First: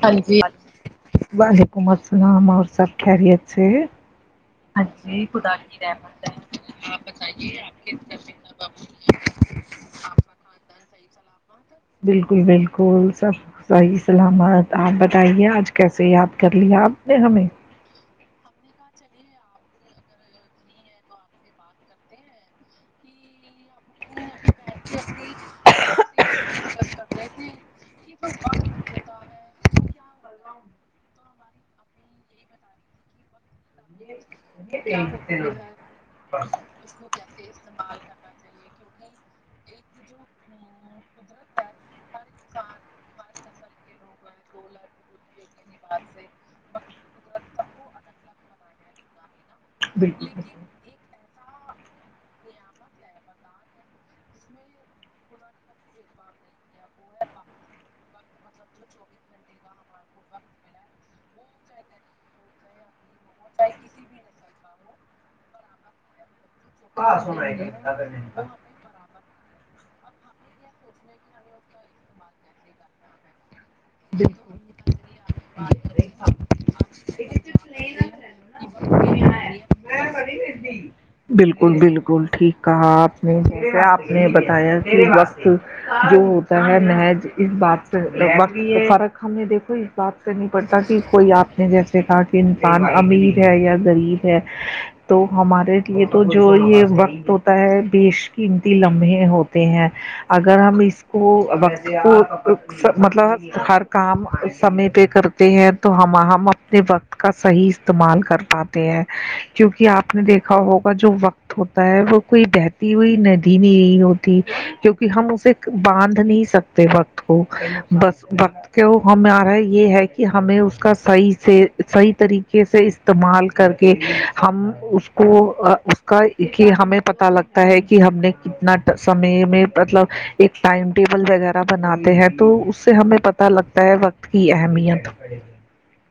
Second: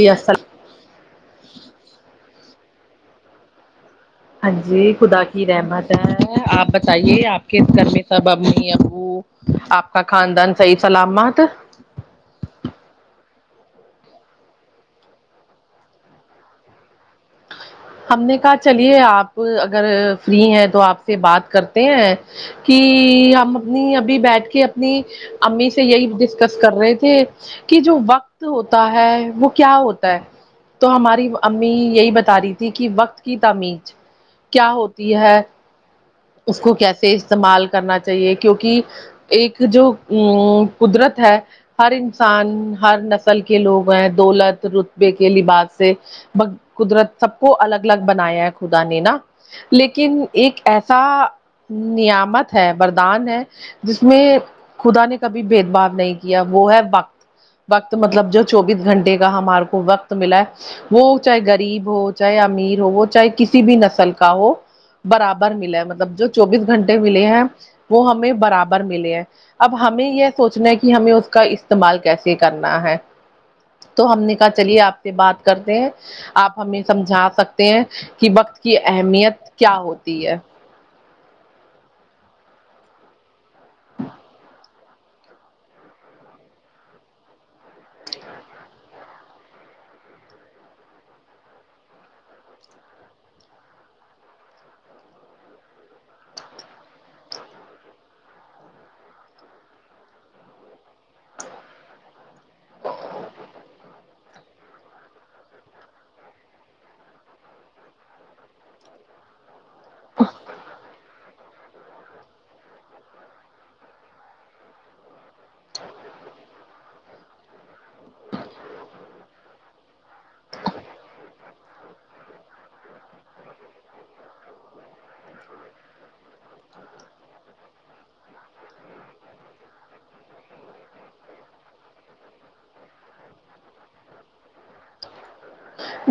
ہاں جی وعلیکم السلام اور سب خریت سے ہاں جی خدا کی رحمت ہے آپ بتائیے آپ کے گھر میں سب امی ابو آپ کا خاندان صحیح سلامات بالکل بالکل سب صحیح سلامت آپ بتائیے آج کیسے یاد کر لیا آپ نے ہمیں ہم نے کہا چلیے آپ اگر فری ہیں تو آپ سے بات کرتے ہیں کی ہم اپنی ابھی بیٹھ کے اپنی امی سے یہی ڈسکس کر رہے تھے کی جو وقت ہوتا ہے وہ کیا ہوتا ہے تو ہماری امی یہی بتا رہی تھی کی وقت کی تعمیز کیا ہوتی ہے اس کو کیسے استعمال کرنا چاہیے کیونکی ایک جو قدرت ہے ہر انسان ہر نسل کے لوگ ہیں دولت رت بے کے لباس سے قدرت سب کو الگ الگ بنایا ہے خدا نے نا لیکن بالکل ایک ایسا ہاں نعمت ہے بردان ہے جس میں خدا نے کبھی بھید بھؤ نہیں کیا وہ ہے وق وقت مطلب جو چوبیس گھنٹے کا ہمار کو وقت ملا ہے وہ چاہے غریب ہو چاہے امیر ہو وہ چاہے کسی بھی نسل کا ہو برابر ملا ہے مطلب جو چوبیس گھنٹے ملے ہیں وہ ہمیں برابر ملے ہیں اب ہمیں یے سوچنا ہے کی ہمیں اس کا استعمال کیسے کرنا ہے تو ہم نے کہا چلیے آپ سے بات کرتے ہیں آپ ہمیں سمجھا سکتے ہیں کی وقت کی اہمیت کیا ہوتی ہے بالکل بالکل ٹھیک کہا آپ نے جسے آپ نے بتایا کی وقت جو ہوتا ہے محج اس بات سے باقی یے فرق ہمیں دیکھو بات کرنی پڑتا کی کوئی آپ نے جیسے کہا کی انسان امیر ہے یا غریب ہے تو ہمارے یے تو جو یے وقت ہوتا ہے بیش قیمتی لمحے ہوتے ہیں اگر ہم اس کو وقت کو مطلب ہم ہر کام سمے پے کرتے ہیں تو ہم ہم اپنے وقت کا صحیح استعمال کر پاتے ہیں کیونکہ آپ نے دیکھا ہوگا جو وقت ہوتا ہے وہ کوئی بہتی ہوئی ندی نہیں ہوتی کیو نکی ہم اسے باندھ نہیں سکتے وقت کو بس وقت کہ وہ ہمارا یے ہے کہ ہمیں اس کا صحیح سے صحیح طریقے سے اس تعمال کر کے ہم اس کو اس کا کہ ہمیں پتہ لگتا ہے کی ہم نے کتنا سمے میں مطلب ایک ٹائم ٹیبل وغیرہ بناتے ہیں تو اس سے ہمیں پتہ لگتا ہے وقت کی اہمیت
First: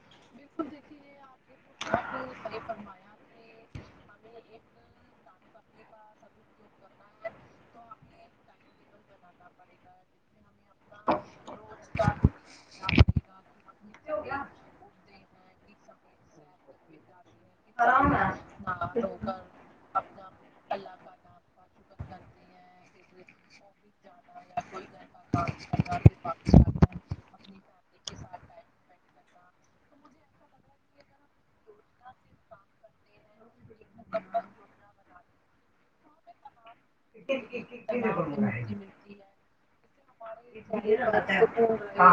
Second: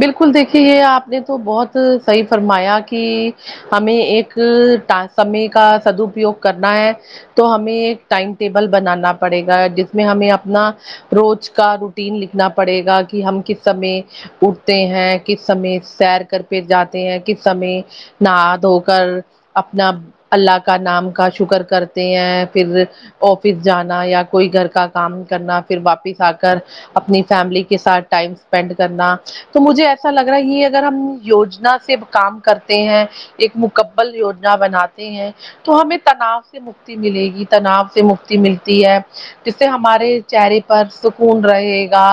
بالکل دیکھیے یے آپ نے تو بہت صحیح فرمایا کہ کی ہمیں ایک ٹا سمے کا سد اپیوگ کرنا ہے تو ہمیں ایک ٹائم ٹیبل بنانا پڑے گا جس میں ہمیں اپنا روز کا روٹین لکھنا پڑے گا کہ ہم کس سمے ا ٹھ ہیں کس سمے سیر کر کے جاتے ہیں کس سمے نہا دھو کر اپنا اللہ کا نام کا شکر کرتے ہیں پھر آفس جانا یا کوئی گھر کا کام کرنا پھر واپس آ کر اپنی فیملی کے ساتھ ٹائم اسپینڈ کرنا تو مجھے ایسا لگ رہا ہے یہ اگر ہم یوجنا سے کام کرتے ہیں ایک مکمل یوجنا بناتے ہیں تو ہمیں تناؤ سے مکتی ملے گی تناؤ سے مکتی ملتی ہے جس سے ہمارے چہرے پر سکون رہے گا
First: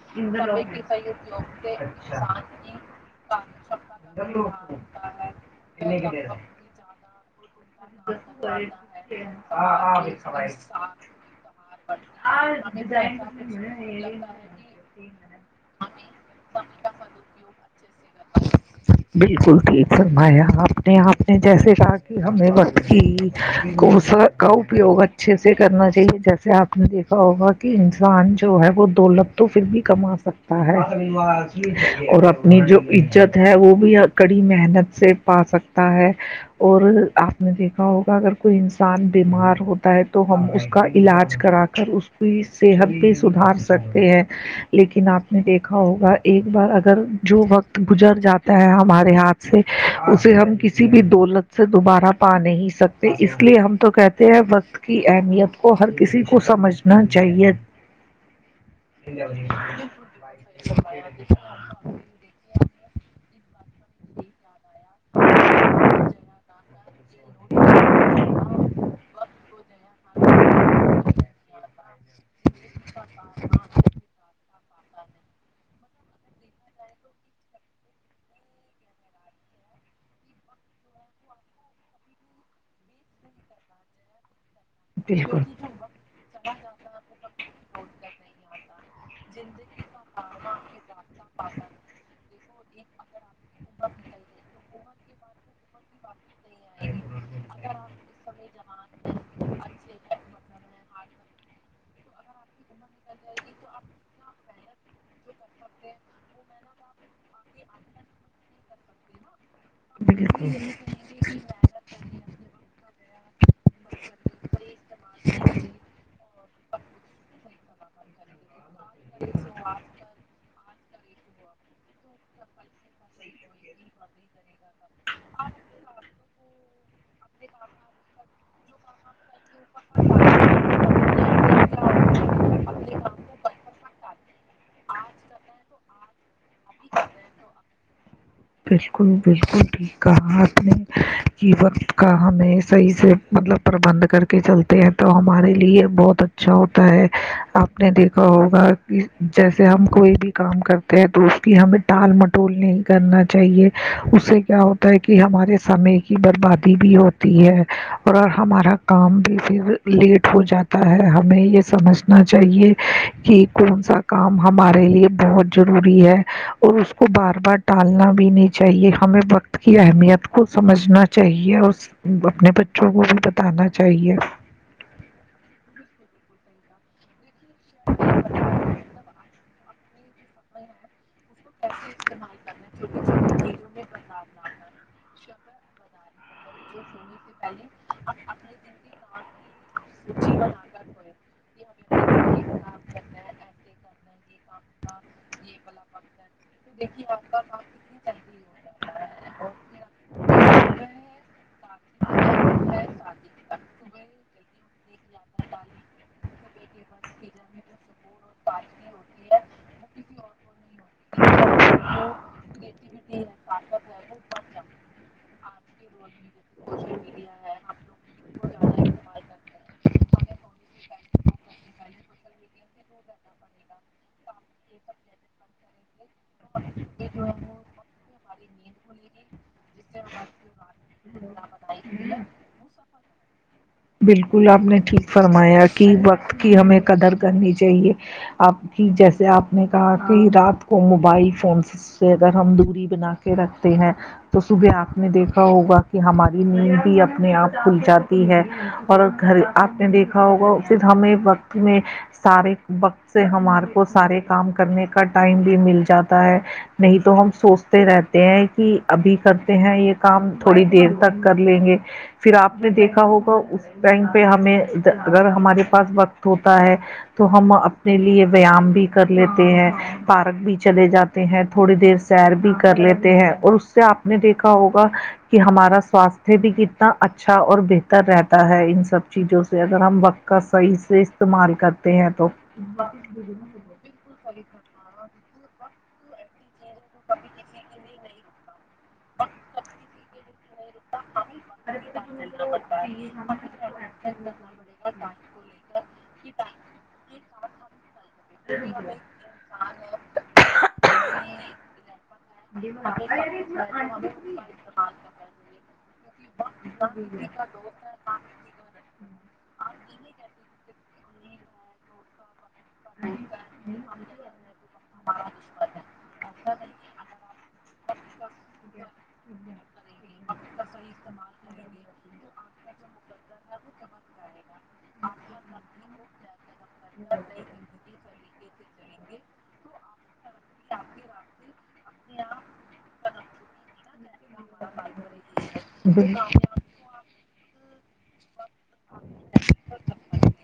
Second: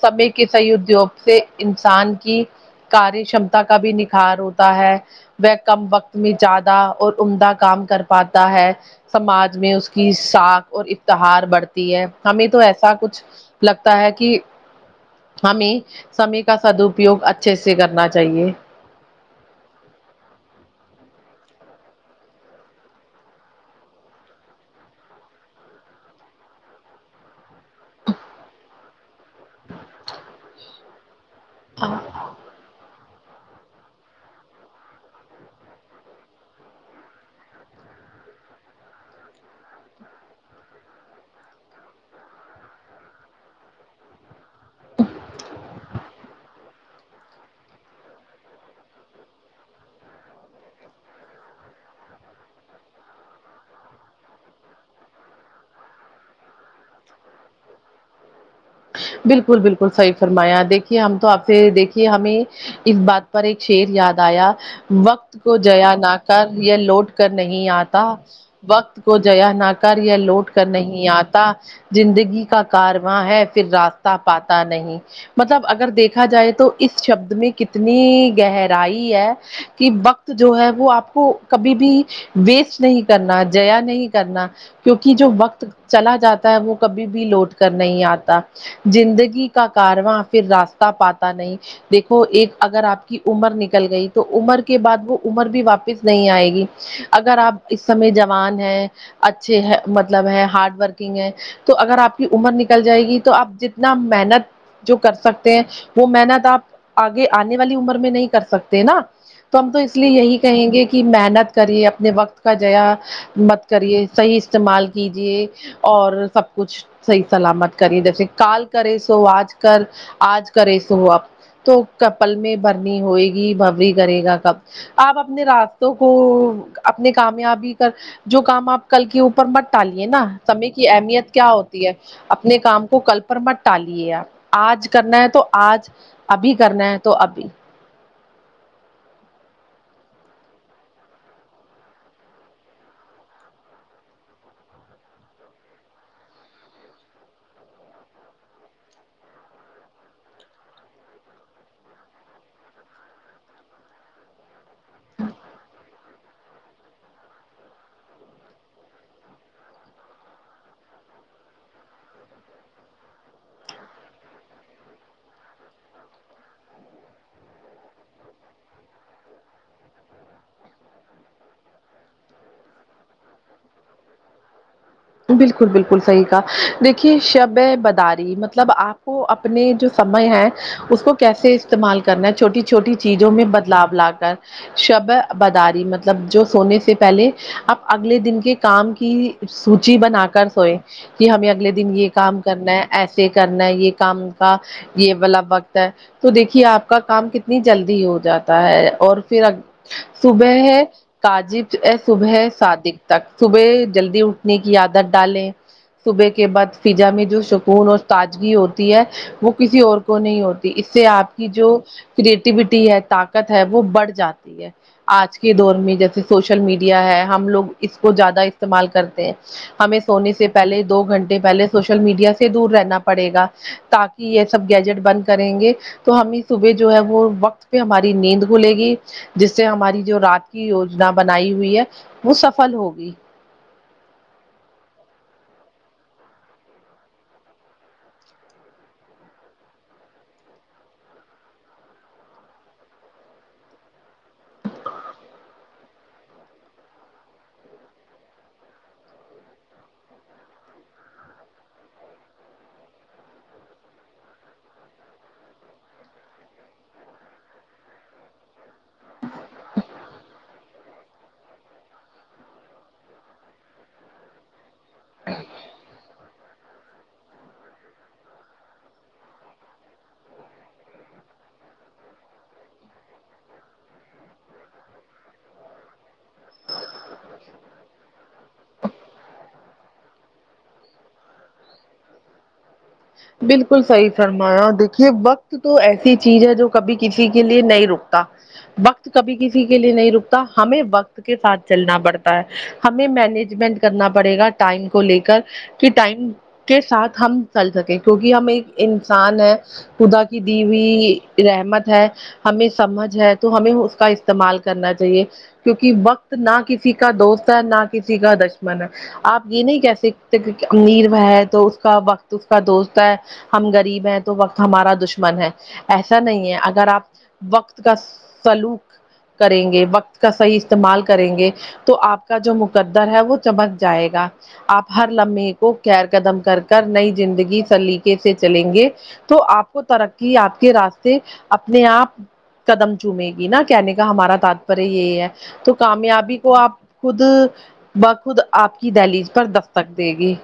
سمے کے صحیح ادیوگ سے انسان کی کاریہ شمتا کا بھی نکھار ہوتا ہے وہ کم وقت میں زیادہ اور عمدہ کام کر پاتا ہے سماج میں اس کی ساخ اور افتہار بڑھ تی ہے ہمیں تو ایسا کچھ لگتا ہے کہ ہم ہی سمے کا سد اپیوگ اچھے سے کرنا چاہیے بالکل ٹھیک فرمایا آپ نے آپ نے جیسے ساخ ہمیں وقت کی کوس کا اپیوگ اچھے سے کرنا چاہیے جیسے آپ دیکھا ہوگا کہ انسان جو ہے وہ دولت تو فر بھی کما سکتا ہے اور اپنی جو عجت ہے وہ بھی کڑی محنت سے پا سکتا ہے اور آپ نے دیکھا ہوگا اگر کوئی انسان بیمار ہوتا ہے تو ہم اس کا علاج کرا کر اس پھر صحت بھی سدھار سکتے ہیں لیکن آپ نے دیکھا ہوگا ایک بار اگر جو وقت گجر جاتا ہے ہمارے ہاتھ سے اسے ہم کسی بھی دولت سے دوبار ہ پا نہیں سکتے اس لیے ہم تو کہتے ہیں بس وقت کی اہمیت کو ہر کسی کو سمجھنا چاہیے بالکل بالکل صحیح فرمایا دیکھئے ہم تو آپ سے دیکھ کہ ہمیں اس بات پر ایک شعر یاد آیا وقت کو جیا نہ کر یہ لوٹ کر نہیں آتا وقت کو جیا نہ کر یا لوٹ کر نہیں آتا جندگی کا کارواں ہے پھر راستہ پاتا نہیں مطلب اگر دیکھا جائے تو اس شبد میں کتنیی گہرائی ہے کہ وقت جو ہے وہ آپ کو کبھی بھی ویسٹ نہیں کرنا جیا نہیں کرنا کیونکہ جو بالکل وقت چلا جاتا ہے وہ کبھی بھی لوٹ کر نہیں آتا جندگی کا کارواں پھر راستہ پاتا نہیں دیکھو ایک اگر آپ کی عمر نکل گئی تو عمر کے بعد وہ عمر بھی واپ س نہیں آئے گی اگر آپ اس سمے جوان ہیں اچھے ہے مطلب ہے ہارڈ ورکنگ ہے تو اگر آپ کی عمر نکل جائے گی تو آپ جتنا محنت جو کر سکتے ہیں وہ محنت آپ آگے آنے والی عمر میں نہیں کر سکتے نا تو ہم تو اس لیے یہی کہیں گے کہ محنت کریے اپنے وقت کا جیا مت کریے صحیح استعمال کیجیے اور سب کچھ صحیح سلامت کریے ج کال کرے سو آج کر آج کرے سو اب تو کپل میں بھرنی ہوئے گی بھوری کرے گا کب آپ اپنے را کو اپنے کامیابی کر جو کام آپ کل کے اوپر مت ٹالیے نا سمے کی اہمیت کیا ہوتی ہے اپنے کام وہ کل پر مت ٹالیے آپ آج کرنا ہے تو آج ابھی کرنا ہے تو ابھی بالکل بالکل ٹھیک کہا آپ نے کی وقت کا ہمیں صحیح سے مطلب پربند کر کے چلتے ہیں تو ہمارے لیے بہت اچھا ہوتا ہے آپ نے دیکھا ہوگا جیسے ہم کوئی بھی کام کرتے ہیں تو اس کی ہمیں ٹال مٹول نہیں کرنا چاہیے اس سے کیا ہوتا ہے کی ہمارے سمے کی بربادی بھی ہوتی ہے اور ہمارا کام بھی پھر لیٹ ہو جاتا ہے ہمیں یے سمجھنا چاہیے کی کون سا کام ہمارے لیے بہت ضروری ہے اور اس کو بار بار ٹل نا بھی نہیں چاہیے ہمیں وقت کی اہمیت کو سمجھنا چاہیے اس اپنے بچوں کو بھی بتانا چاہیے بالکل بالکل صحیح کا دیکھیے شب بے بداری مطلب آپ کو اپنے جو سمئے ہے اس کو کیسے استعمال کرنا ہے چھوٹی چھوٹی چیزوں میں بدلاؤ لا کر شبے بداری مطلب جو سونے سے پہلے اب اگلے دن کے کام کی چی بنا کر سوئے کہ ہمیں اگلے دن یے کام کرنا ہے ایسے کرنا ہے یے کام کا یے والا وقت ہے تو دیکھیے آپ کا کام کتنی جلدی ہو جاتا ہے اور پھر صبح ہے کاجب صبح ہے شادی تک صبح جلدی اٹ نے کی عادت ڈالیں صبح کے بعد فضا میں جو سکون اور تجگی ہوتی ہے وہ کسی اور کو نہیں ہوتی اس سے آپ کی جو کریٹیوٹی ہے طاقت ہے وہ بڑھ جاتی ہے آج کے دور میں جیسے سوشل میڈیا ہے ہم لوگ اس کو زیادہ استعمال کرتے ہیں ہمیں سونے سے پہلے دو گھنٹے پہلے سوشل میڈیا سے دور رہنا پڑے گا تاکی یے سب گیجٹ بند کریں گے تو ہمیں صبح جو ہے وہ وقت پے ہماری نیند گھلے گی جس سے ہماری جو رات کی یوجنا بنائی ہوئی ہے وہ سفل ہوگی بالکل آپ نے ٹھیک فرمایا کی وقت کی ہمیں قدر کرنی چاہیے آپ کی جیسے آپ نے کہا کی رات کو موبائل فون سے اس سے اگر ہم دوری بنا کے رکھتے ہیں تو صبح آپ نے دیکھا ہوگا کی ہماری نیند بھی اپنے آپ کھل جاتی ہے اور گھر آپ نے دیکھا ہوگا اس پھر ہمیں وقت میں سارے وقت سے ہمارے کو سارے کام کرنے کا ٹائم بھی مل جاتا ہے نہیں تو ہم سوچتے رہتے ہیں کی ابھی کرتے ہیں یے کام تھوڑی دیر تک کر لیں گے پھر آپ نے دیکھا ہوگا اس ٹائم پے ہمیں اگر ہمارے پاس وقت ہوتا ہے تو ہم اپنے لیے وییام بھی کر لیتے ہیں پارک بھی چلے جاتے ہیں تھوڑی دیر سیر بھی کر لیتے ہیں اور اس سے آپ نے دیکھا ہوگا کہ ہمارا سواستھ بھی کتنا اچھا اور بہتر رہتا ان سب چیزوں سے اگر ہم وقت کا صحیح سے استعمال کرتے ہیں تو بالکل صحیح فرمایا دیکھیے وقت تو ایسی چیز ہے جو کبھی کسی کے لیے نہیں رکتا وقت کبھی کسی کے لیے نہیں رک تا ہمیں وقت کے ساتھ چلنا پڑتا ہے ہمیں مینجمنٹ کرنا پڑے گا ٹائم کو لے کر کی ٹائم کے ساتھ ہم چل سکیں کیوں کی ہم ایک انسان ہے خدا کی دی ہوئی رحمت ہے ہمیں سمجھ ہے تو ہمیں اس کا استعمال کرنا چاہیے کیونکی وقت نہ کسی کا دوست نہ کیسی کا دش من آپ یہ نہیں کہہ سکتے کیوں کے امیر ہے تو اس کا وقت اس کا تا ہے ہم غریب ہیں تو وقت ہمارا دشمن ہے ایسا نہیں ہے اگر آپ وقت کا سلوک کریں گے وقت کا صحیح استعمال کریں گے تو آپ کا جو م قدر ہے وہ چمک جائے گا آپ ہر لمحے کو خیر قدم کر کر نئی زندگی کے سے چلیں گے تو آپ کو ترقی آپ کے راستے اپنے آپ قدم چومے گی نا کہنے کا ہمارا تاتپر یہی ہے تو کامیابی کو آپ خود بخود آپ کی دہلیج پر دستک دے گی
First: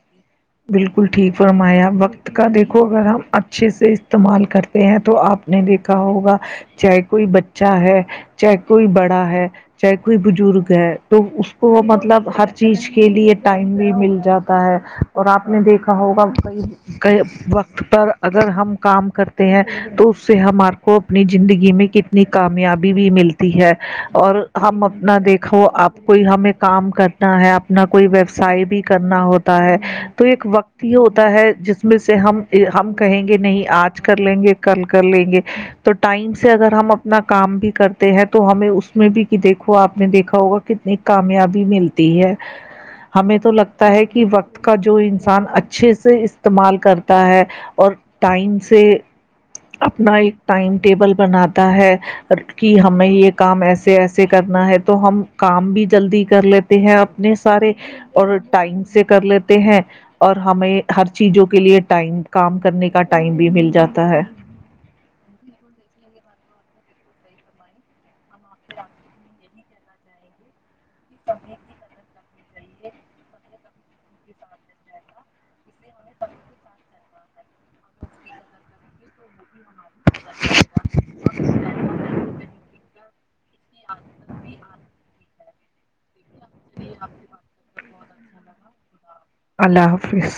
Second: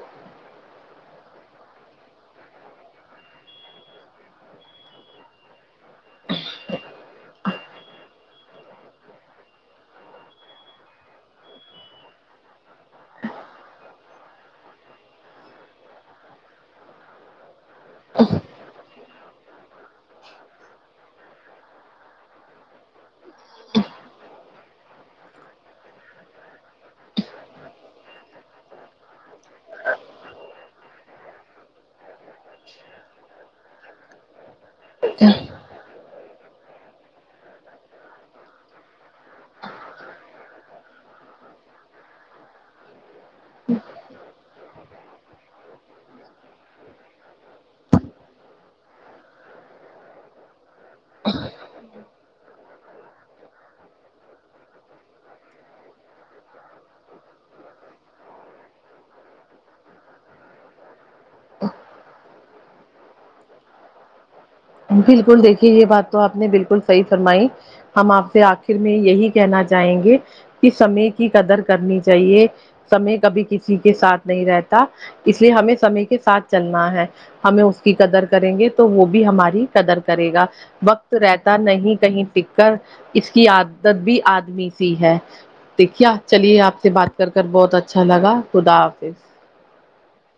بلکل ٹھیک فرمایا وقت کا دیکھو اگر ہم اچھے سے استعمال کرتے ہیں تو آپ نے دی کھا ہوگا چاہے کوئی بچہ ہے چاہے کوئی بڑا ہے چاہے کوئی بزرگ ہے تو اس کو مطلب ہر چیز کے لیے ٹائم بھی مل جاتا ہے اور آپ نے دیکھا ہوگا کی وقت پر اگر ہم کام کر تے ہیں تو اس سے ہمارے کو اپنی زندگی میں کتنی کامیابی بھی ملتی ہے اور ہم اپنا دیکھو اب کوئی ہمیں کام کرنا ہے اپنا کوئی ویوسائے بھی کرنا ہو پتا ہے تو ایک وقت ہی ہوتا ہے جس میں سے ہم ہم کہیں گے نہیں آج کر لیں گے کل کر لیں گے تو ٹائم سے اگر ہم اپنا کام بھی کرتے ہیں تو ہمیں اس اس میں بھی کہ دیکھو آپ نے دیکھا ہوگا کتنی کامیابی ملتی ہے ہمیں تو لگتا ہے کہ وقت کا جو جو انسان اچھے سے استعمال کرتا ہے اور ٹائم سے اپنا ایک ٹائم ٹیبل بناتا ہے کہ ہمیں یہ کام ایسے ایسے کرنا ہے تو ہم کام بھی جلدی کر لیتے ہیں اپنے سارے اور ٹائم سے کر لی تے ہیں اور ہمیں ہر چیزوں کے لیے ٹائم کام کرنے کا ٹائم بھی مل جاتا ہے بلکل دیکھیے یہ بات تو آپ نے بلکل صحیح فرمائی ہم آپ سے آخر میں یہی کہنا چاہیں گے کہ سمے کی قدر کرنی چاہیے سمے کبھی کسی کے ساتھ نہیں رہتا اس لیے ہمیں سمے کے ساتھ چلنا ہے ہمیں اس کی قدر کریں گے تو وہ بھی ہماری قدر کرے گا وقت رہتا نہیں کہیں ٹک کر اس کی عادت بھی آدمی سی ہے دیکھے چلیے آپ سے بات کر کے بہت اچ اچھا لگا خدا حافظ اللہ حافظ